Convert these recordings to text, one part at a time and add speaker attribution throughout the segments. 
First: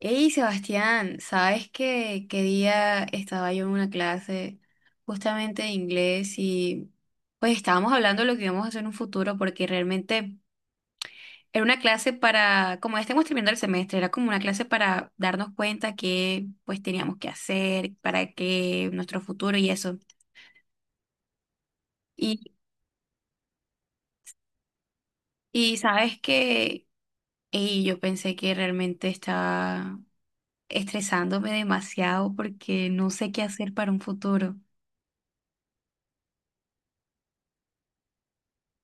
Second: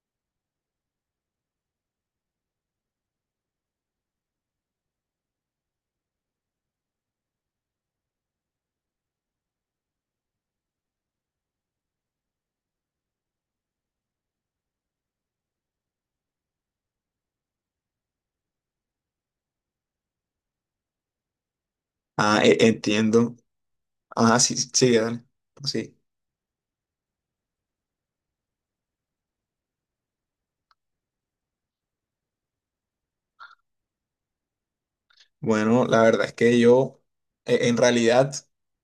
Speaker 1: Hey Sebastián, ¿sabes qué, qué día estaba yo en una clase justamente de inglés y pues estábamos hablando de lo que íbamos a hacer en un futuro porque realmente era una clase para, como ya estamos terminando el semestre, era como una clase para darnos cuenta que pues teníamos que hacer, para que nuestro futuro y eso. Y,
Speaker 2: Entiendo. Ah, sí, sí, sigue, dale. Pues
Speaker 1: y
Speaker 2: sí.
Speaker 1: sabes que ey, yo pensé que realmente estaba estresándome demasiado porque no sé qué hacer para un futuro.
Speaker 2: Bueno, la verdad es que en realidad,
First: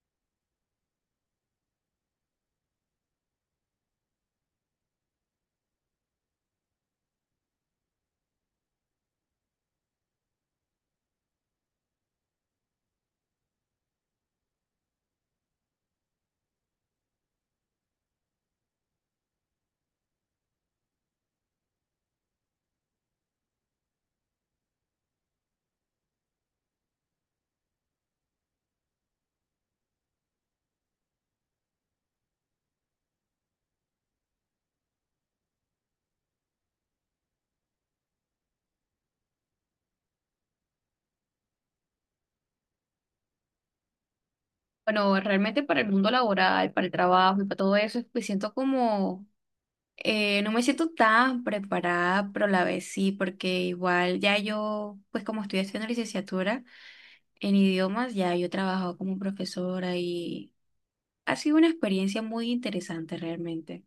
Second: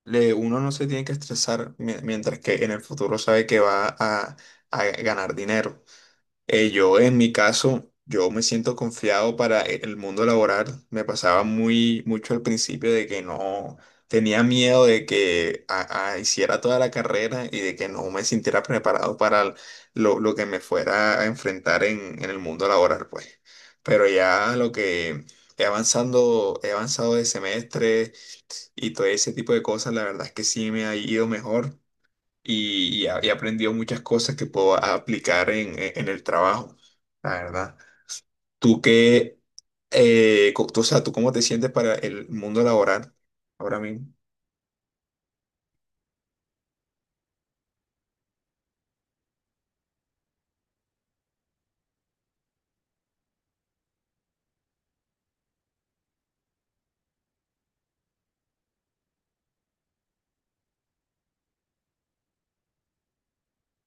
Speaker 2: uno no se tiene que estresar mientras que en el futuro sabe que a ganar dinero. En mi caso, yo me siento confiado para el mundo laboral. Me pasaba muy mucho al principio de que no tenía miedo de que hiciera toda la carrera y de que no me sintiera preparado para lo que me fuera a enfrentar en el mundo laboral, pues. Pero ya lo que he avanzado de semestre y todo ese tipo de cosas, la verdad es que sí me ha ido mejor y he aprendido muchas cosas que puedo aplicar en el trabajo, la verdad. ¿Tú qué, o sea, tú cómo te sientes para el mundo laboral ahora mismo?
Speaker 1: Bueno, realmente para el mundo laboral, para el trabajo y para todo eso, me siento como, no me siento tan preparada, pero a la vez sí, porque igual ya yo, pues como estoy haciendo licenciatura en idiomas, ya yo he trabajado como profesora y ha sido una experiencia muy interesante realmente.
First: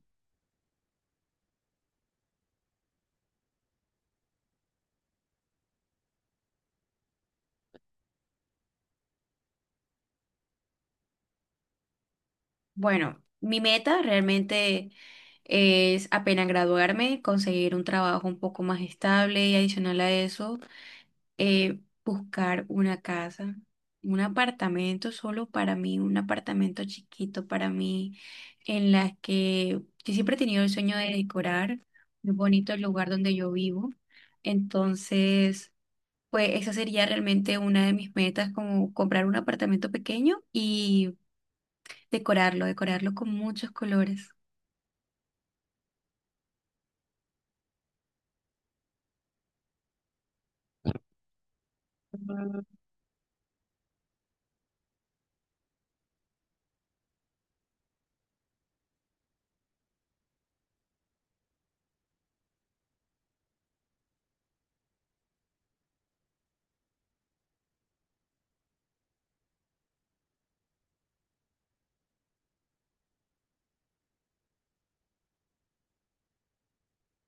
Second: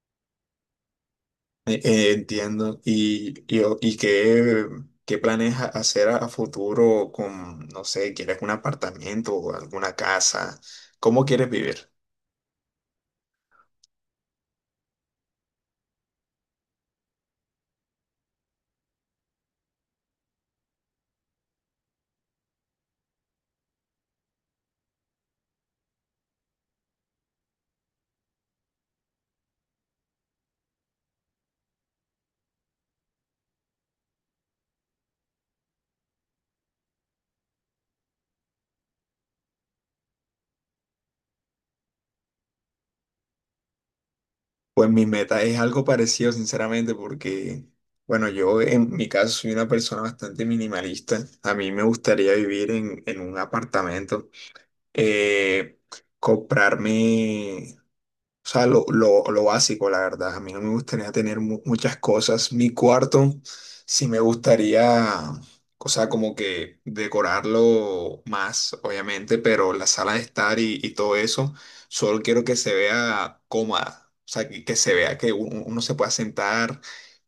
Speaker 2: Entiendo. Y qué, qué planes hacer a futuro con, no sé, quieres un apartamento o alguna casa? ¿Cómo quieres vivir?
Speaker 1: Bueno, mi meta realmente es apenas graduarme, conseguir un trabajo un poco más estable y adicional a eso buscar una casa, un apartamento solo para mí, un apartamento chiquito para mí, en las que yo siempre he tenido el sueño de decorar muy bonito el lugar donde yo vivo. Entonces, pues esa sería realmente una de mis metas, como comprar un apartamento pequeño y decorarlo, decorarlo con muchos colores.
Speaker 2: Pues mi meta es algo parecido, sinceramente, porque, bueno, yo en mi caso soy una persona bastante minimalista. A mí me gustaría vivir en un apartamento, eh, comprarme, o sea, lo básico, la verdad. A mí no me gustaría tener muchas cosas. Mi cuarto sí me gustaría, o sea, como que decorarlo más, obviamente, pero la sala de estar y todo eso, solo quiero que se vea cómoda. O sea, que se vea que uno se pueda sentar,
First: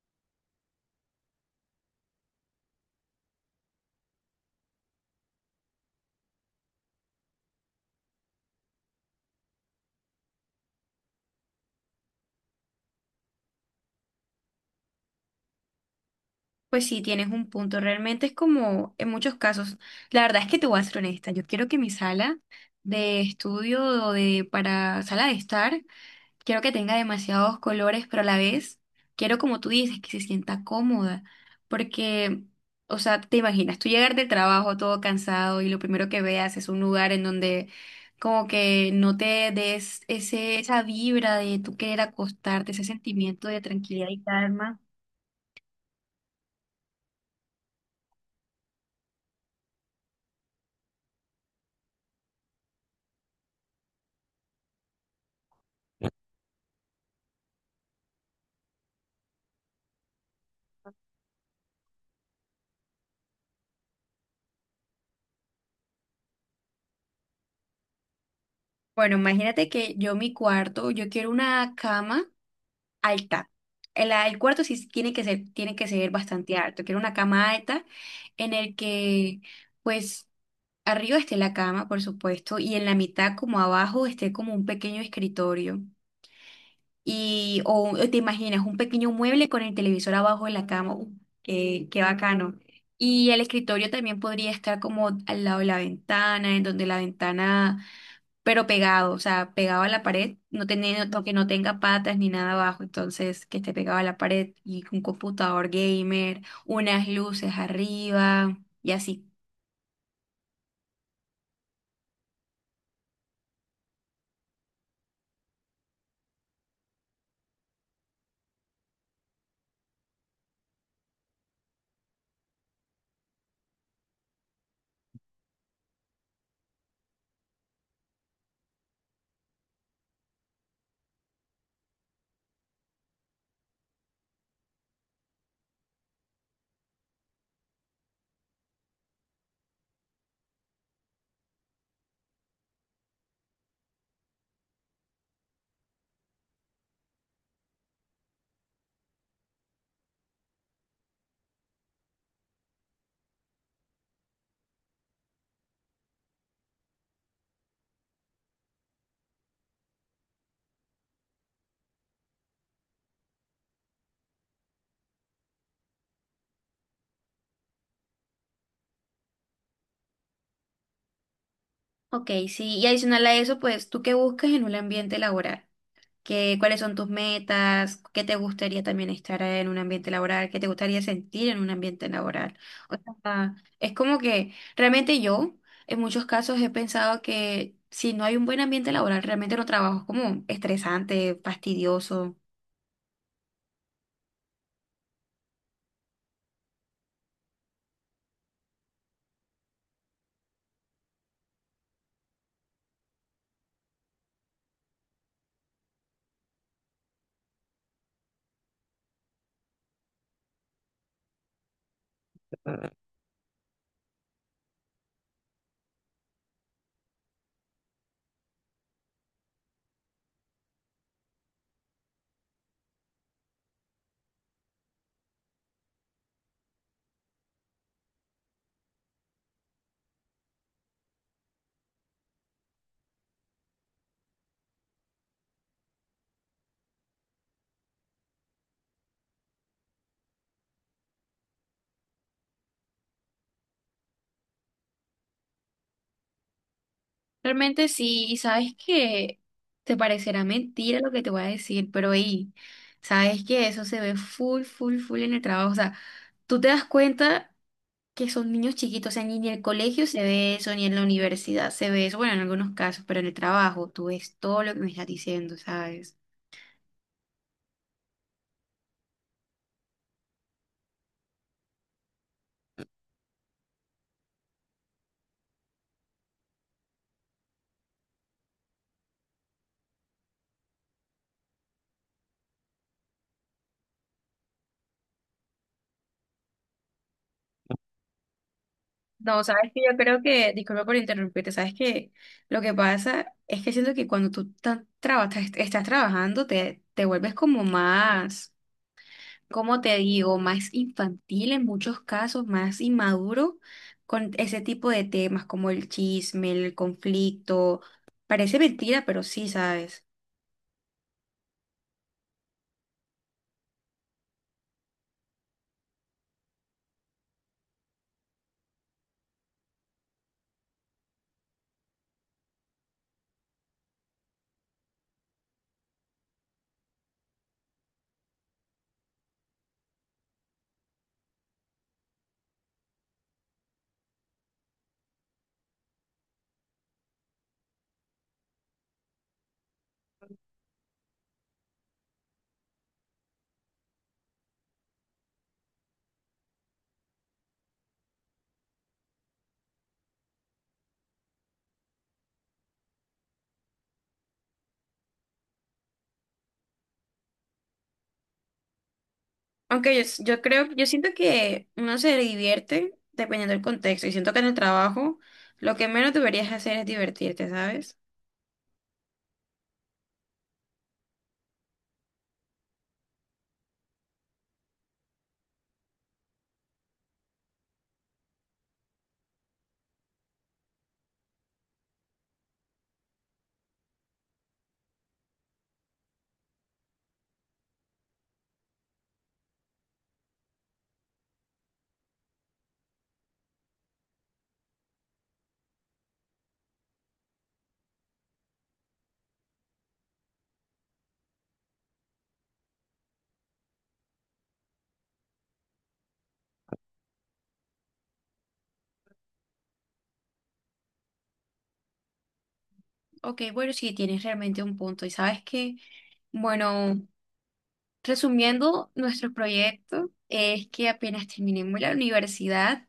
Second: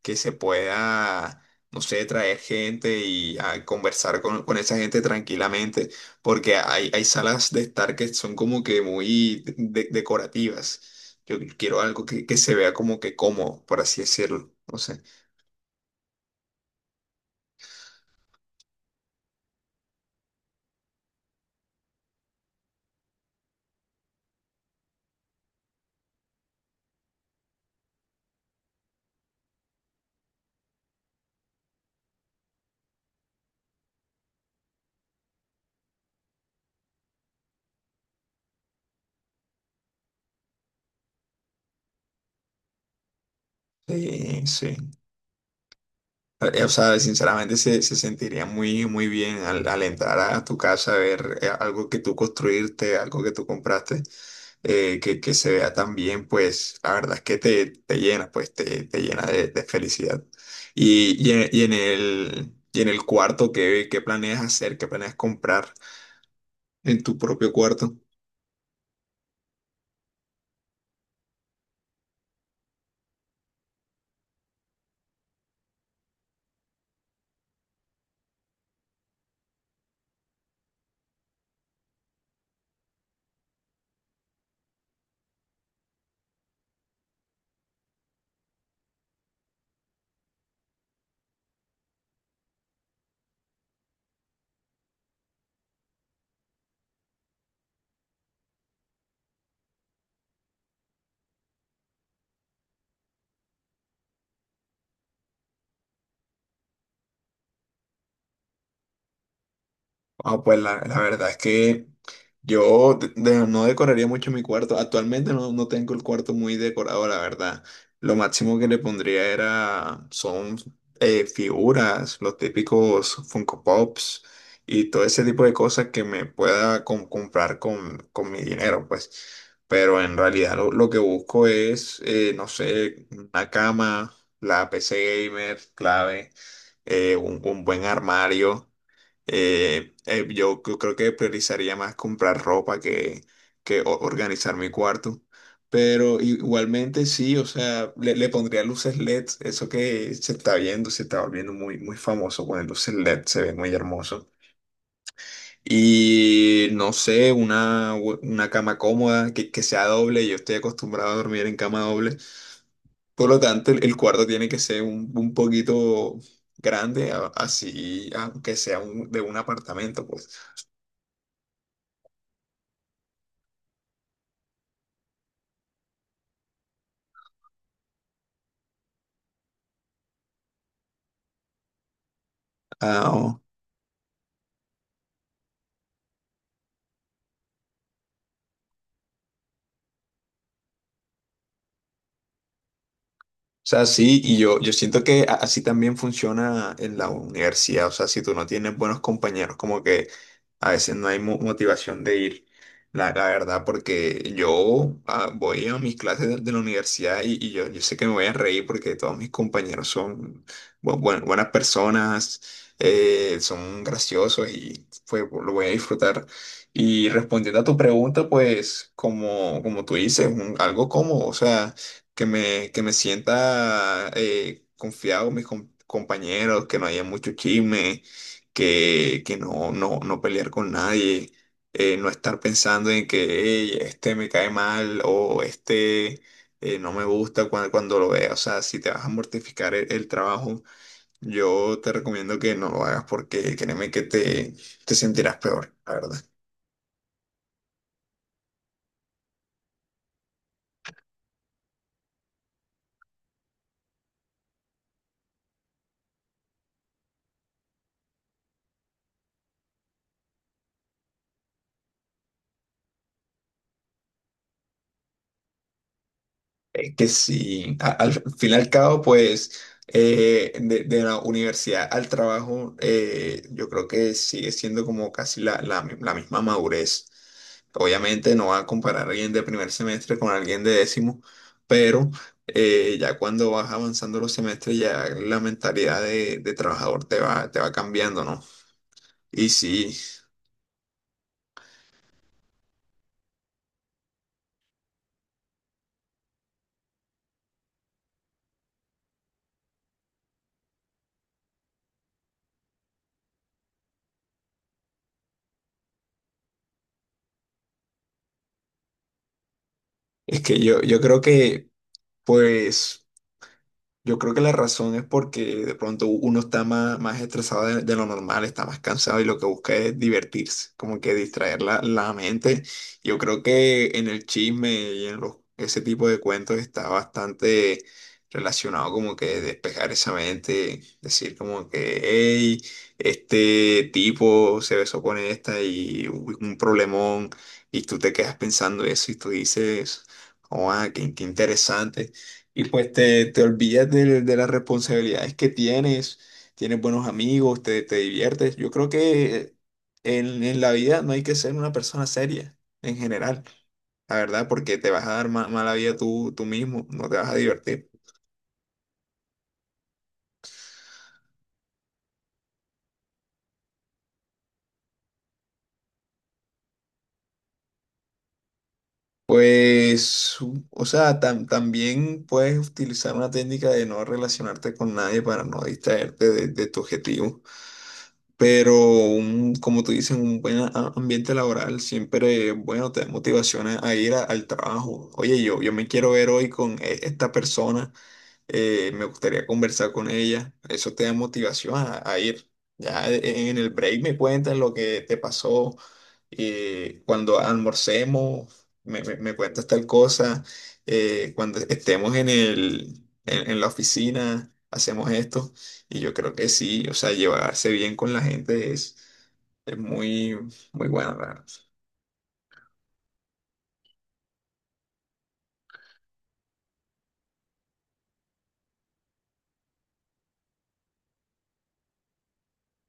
Speaker 2: que se pueda, no sé, traer gente y ah, conversar con esa gente tranquilamente porque hay salas de estar que son como que muy decorativas. Yo quiero algo que se vea como que cómodo, por así decirlo. No sé.
Speaker 1: Pues sí, tienes un punto. Realmente es como en muchos casos. La verdad es que te voy a ser honesta. Yo quiero que mi sala de estudio o de para sala de estar, quiero que tenga demasiados colores, pero a la vez quiero, como tú dices, que se sienta cómoda. Porque, o sea, te imaginas, tú llegar del trabajo todo cansado y lo primero que veas es un lugar en donde como que no te des ese, esa vibra de tú querer acostarte, ese sentimiento de tranquilidad y
Speaker 2: Sí, sí.
Speaker 1: calma.
Speaker 2: O sea, sinceramente se sentiría muy, muy bien al entrar a tu casa a ver, algo que tú construirte, algo que tú compraste, que se vea tan bien, pues la verdad es que te llena, pues te llena de felicidad. Y en el cuarto, ¿qué, qué planeas hacer? ¿Qué planeas comprar en tu propio cuarto?
Speaker 1: Bueno, imagínate que yo mi cuarto, yo quiero una cama alta. El cuarto sí tiene que ser bastante alto. Quiero una cama alta en el que, pues, arriba esté la cama, por supuesto, y en la mitad, como abajo, esté como un pequeño escritorio. Y, o te imaginas, un pequeño mueble con el televisor abajo de la cama. Qué, qué bacano. Y el escritorio también podría estar como al lado de la ventana, en donde la ventana pero pegado, o sea, pegado a la pared, no teniendo, que no tenga patas ni nada abajo, entonces que esté pegado a la pared y un computador gamer, unas luces arriba y así.
Speaker 2: Ah, pues la verdad es que yo no decoraría mucho mi cuarto. Actualmente no tengo el cuarto muy decorado, la verdad. Lo máximo que le pondría era, son figuras, los típicos Funko Pops y todo ese tipo de cosas que me pueda comprar con mi dinero, pues. Pero en realidad lo que busco es, no sé, una cama, la PC gamer, clave, un buen armario. Yo creo que priorizaría más comprar ropa que organizar mi cuarto. Pero igualmente sí, o sea, le pondría luces LED, eso que se está viendo, se está volviendo muy, muy famoso con el luces LED, se ve muy hermoso. Y no sé, una cama cómoda que sea doble. Yo estoy acostumbrado a dormir en cama doble, por lo tanto el cuarto tiene que ser un poquito grande, así, aunque sea de un apartamento, pues.
Speaker 1: Ok, sí, y adicional a eso, pues, ¿tú qué buscas en un ambiente laboral? Que- ¿cuáles son tus metas, qué te gustaría también estar en un ambiente laboral, qué te gustaría sentir en un ambiente laboral? O
Speaker 2: O
Speaker 1: sea, es como que realmente yo en muchos casos he pensado que si no hay un buen ambiente laboral, realmente no trabajo, es como estresante, fastidioso.
Speaker 2: sea, sí, y yo siento que así también funciona en la universidad, o sea, si tú no tienes buenos compañeros, como que a veces no hay motivación de ir, la verdad, porque yo ah, voy a mis clases de la universidad yo sé que me voy a reír porque todos mis compañeros son buenas personas, son graciosos y pues lo voy a disfrutar. Y respondiendo a tu pregunta, pues como, como tú dices, un- algo como, o sea... que me sienta confiado con mis compañeros, que no haya mucho chisme, que no, no, no pelear con nadie, no estar pensando en que "Ey, este me cae mal o este no me gusta cuando, cuando lo vea. O sea, si te vas a mortificar el trabajo, yo te recomiendo que no lo hagas porque créeme que te sentirás peor, la verdad.
Speaker 1: Realmente sí, y sabes que te parecerá mentira lo que te voy a decir, pero ahí, sabes que eso se ve full, full, full en el trabajo. O sea, tú te das cuenta. Que son niños chiquitos, o sea, ni en el colegio se ve eso, ni en la universidad se ve eso, bueno, en algunos casos, pero en el trabajo tú ves todo lo que me estás diciendo, ¿sabes?
Speaker 2: Es que sí, al fin y al cabo, pues de la universidad al trabajo, yo creo que sigue siendo como casi la misma madurez. Obviamente no va a comparar a alguien de primer semestre con alguien de décimo, pero ya cuando vas avanzando los semestres, ya la mentalidad de trabajador te va cambiando, ¿no?
Speaker 1: No,
Speaker 2: Y
Speaker 1: sabes que
Speaker 2: sí,
Speaker 1: yo creo que, disculpa por interrumpirte, sabes que lo que pasa es que siento que cuando tú estás trabajando te, te vuelves como más, ¿cómo te digo? Más infantil en muchos casos, más inmaduro con ese tipo de temas como el chisme, el conflicto. Parece mentira, pero sí, ¿sabes?
Speaker 2: es que yo creo que, pues. Yo creo que la razón es porque de pronto uno está más, más estresado de lo normal, está más cansado y lo que busca es divertirse, como que distraer la mente. Yo creo que en el chisme y en los, ese tipo de cuentos está bastante relacionado como que despejar esa mente, decir como que, hey, este tipo se besó con esta y hubo un problemón y tú te quedas pensando eso y tú dices, oh, ah, qué qué interesante. Y pues te olvidas de las responsabilidades que tienes, tienes buenos amigos, te diviertes. Yo creo que en la vida no hay que ser una persona seria en general, la verdad, porque te vas a dar mala vida tú, tú mismo, no te vas a divertir.
Speaker 1: Aunque yo, yo creo, yo siento que uno se divierte dependiendo del contexto y siento que en el trabajo lo que menos deberías hacer es divertirte, ¿sabes?
Speaker 2: Pues, o sea, también puedes utilizar una técnica de no relacionarte con nadie para no distraerte de tu objetivo. Pero un, como tú dices, un buen ambiente laboral siempre, bueno, te da motivaciones a ir al trabajo. Oye, yo me quiero ver hoy con esta persona me gustaría conversar con ella. Eso te da motivación a ir. Ya en el break me cuentas lo que te pasó. Eh, cuando almorcemos, me cuentas tal cosa. Eh, cuando estemos en la oficina, hacemos esto. Y yo creo que sí, o sea, llevarse bien con la gente es muy, muy bueno.
Speaker 1: Ok, bueno, sí, tienes realmente un punto. Y sabes que, bueno, resumiendo nuestro proyecto, es que apenas terminemos la universidad,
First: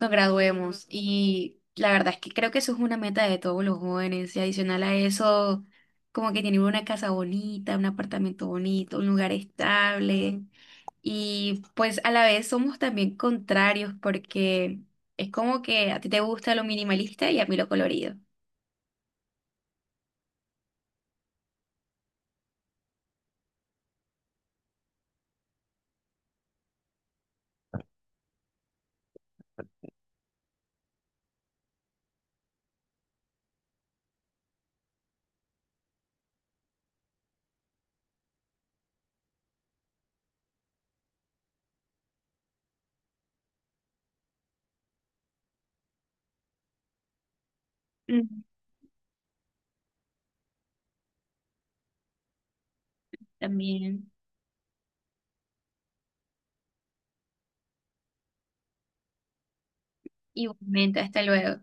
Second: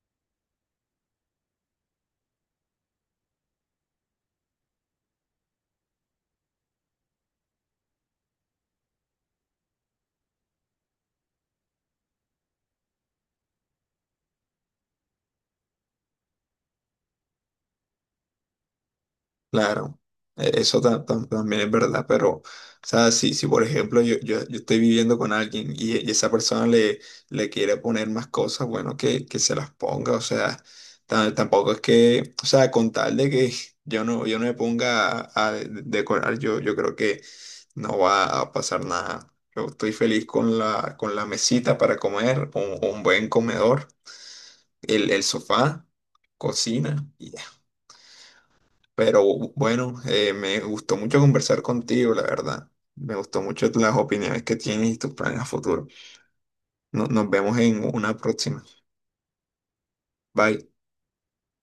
Speaker 1: nos graduemos y la verdad es que creo que eso es una meta de todos los jóvenes y adicional a eso, como que tener una casa bonita, un apartamento bonito, un lugar estable. Y pues a la vez somos también contrarios porque es como que a ti te gusta lo minimalista y a mí lo colorido.
Speaker 2: Claro, eso también es verdad, pero, o sea, si, si por ejemplo yo estoy viviendo con alguien y esa persona le quiere poner más cosas, bueno, que se las ponga, o sea, tampoco es que, o sea, con tal de que yo no me ponga a decorar, yo creo que no va a pasar nada. Yo estoy feliz con la mesita para comer, un buen comedor, el sofá, cocina.
Speaker 1: Mm,
Speaker 2: Pero bueno, me gustó mucho conversar contigo, la verdad. Me gustó mucho las
Speaker 1: también.
Speaker 2: opiniones que tienes y tus planes a futuro. Nos vemos en una próxima. Bye.
Speaker 1: Igualmente, hasta luego.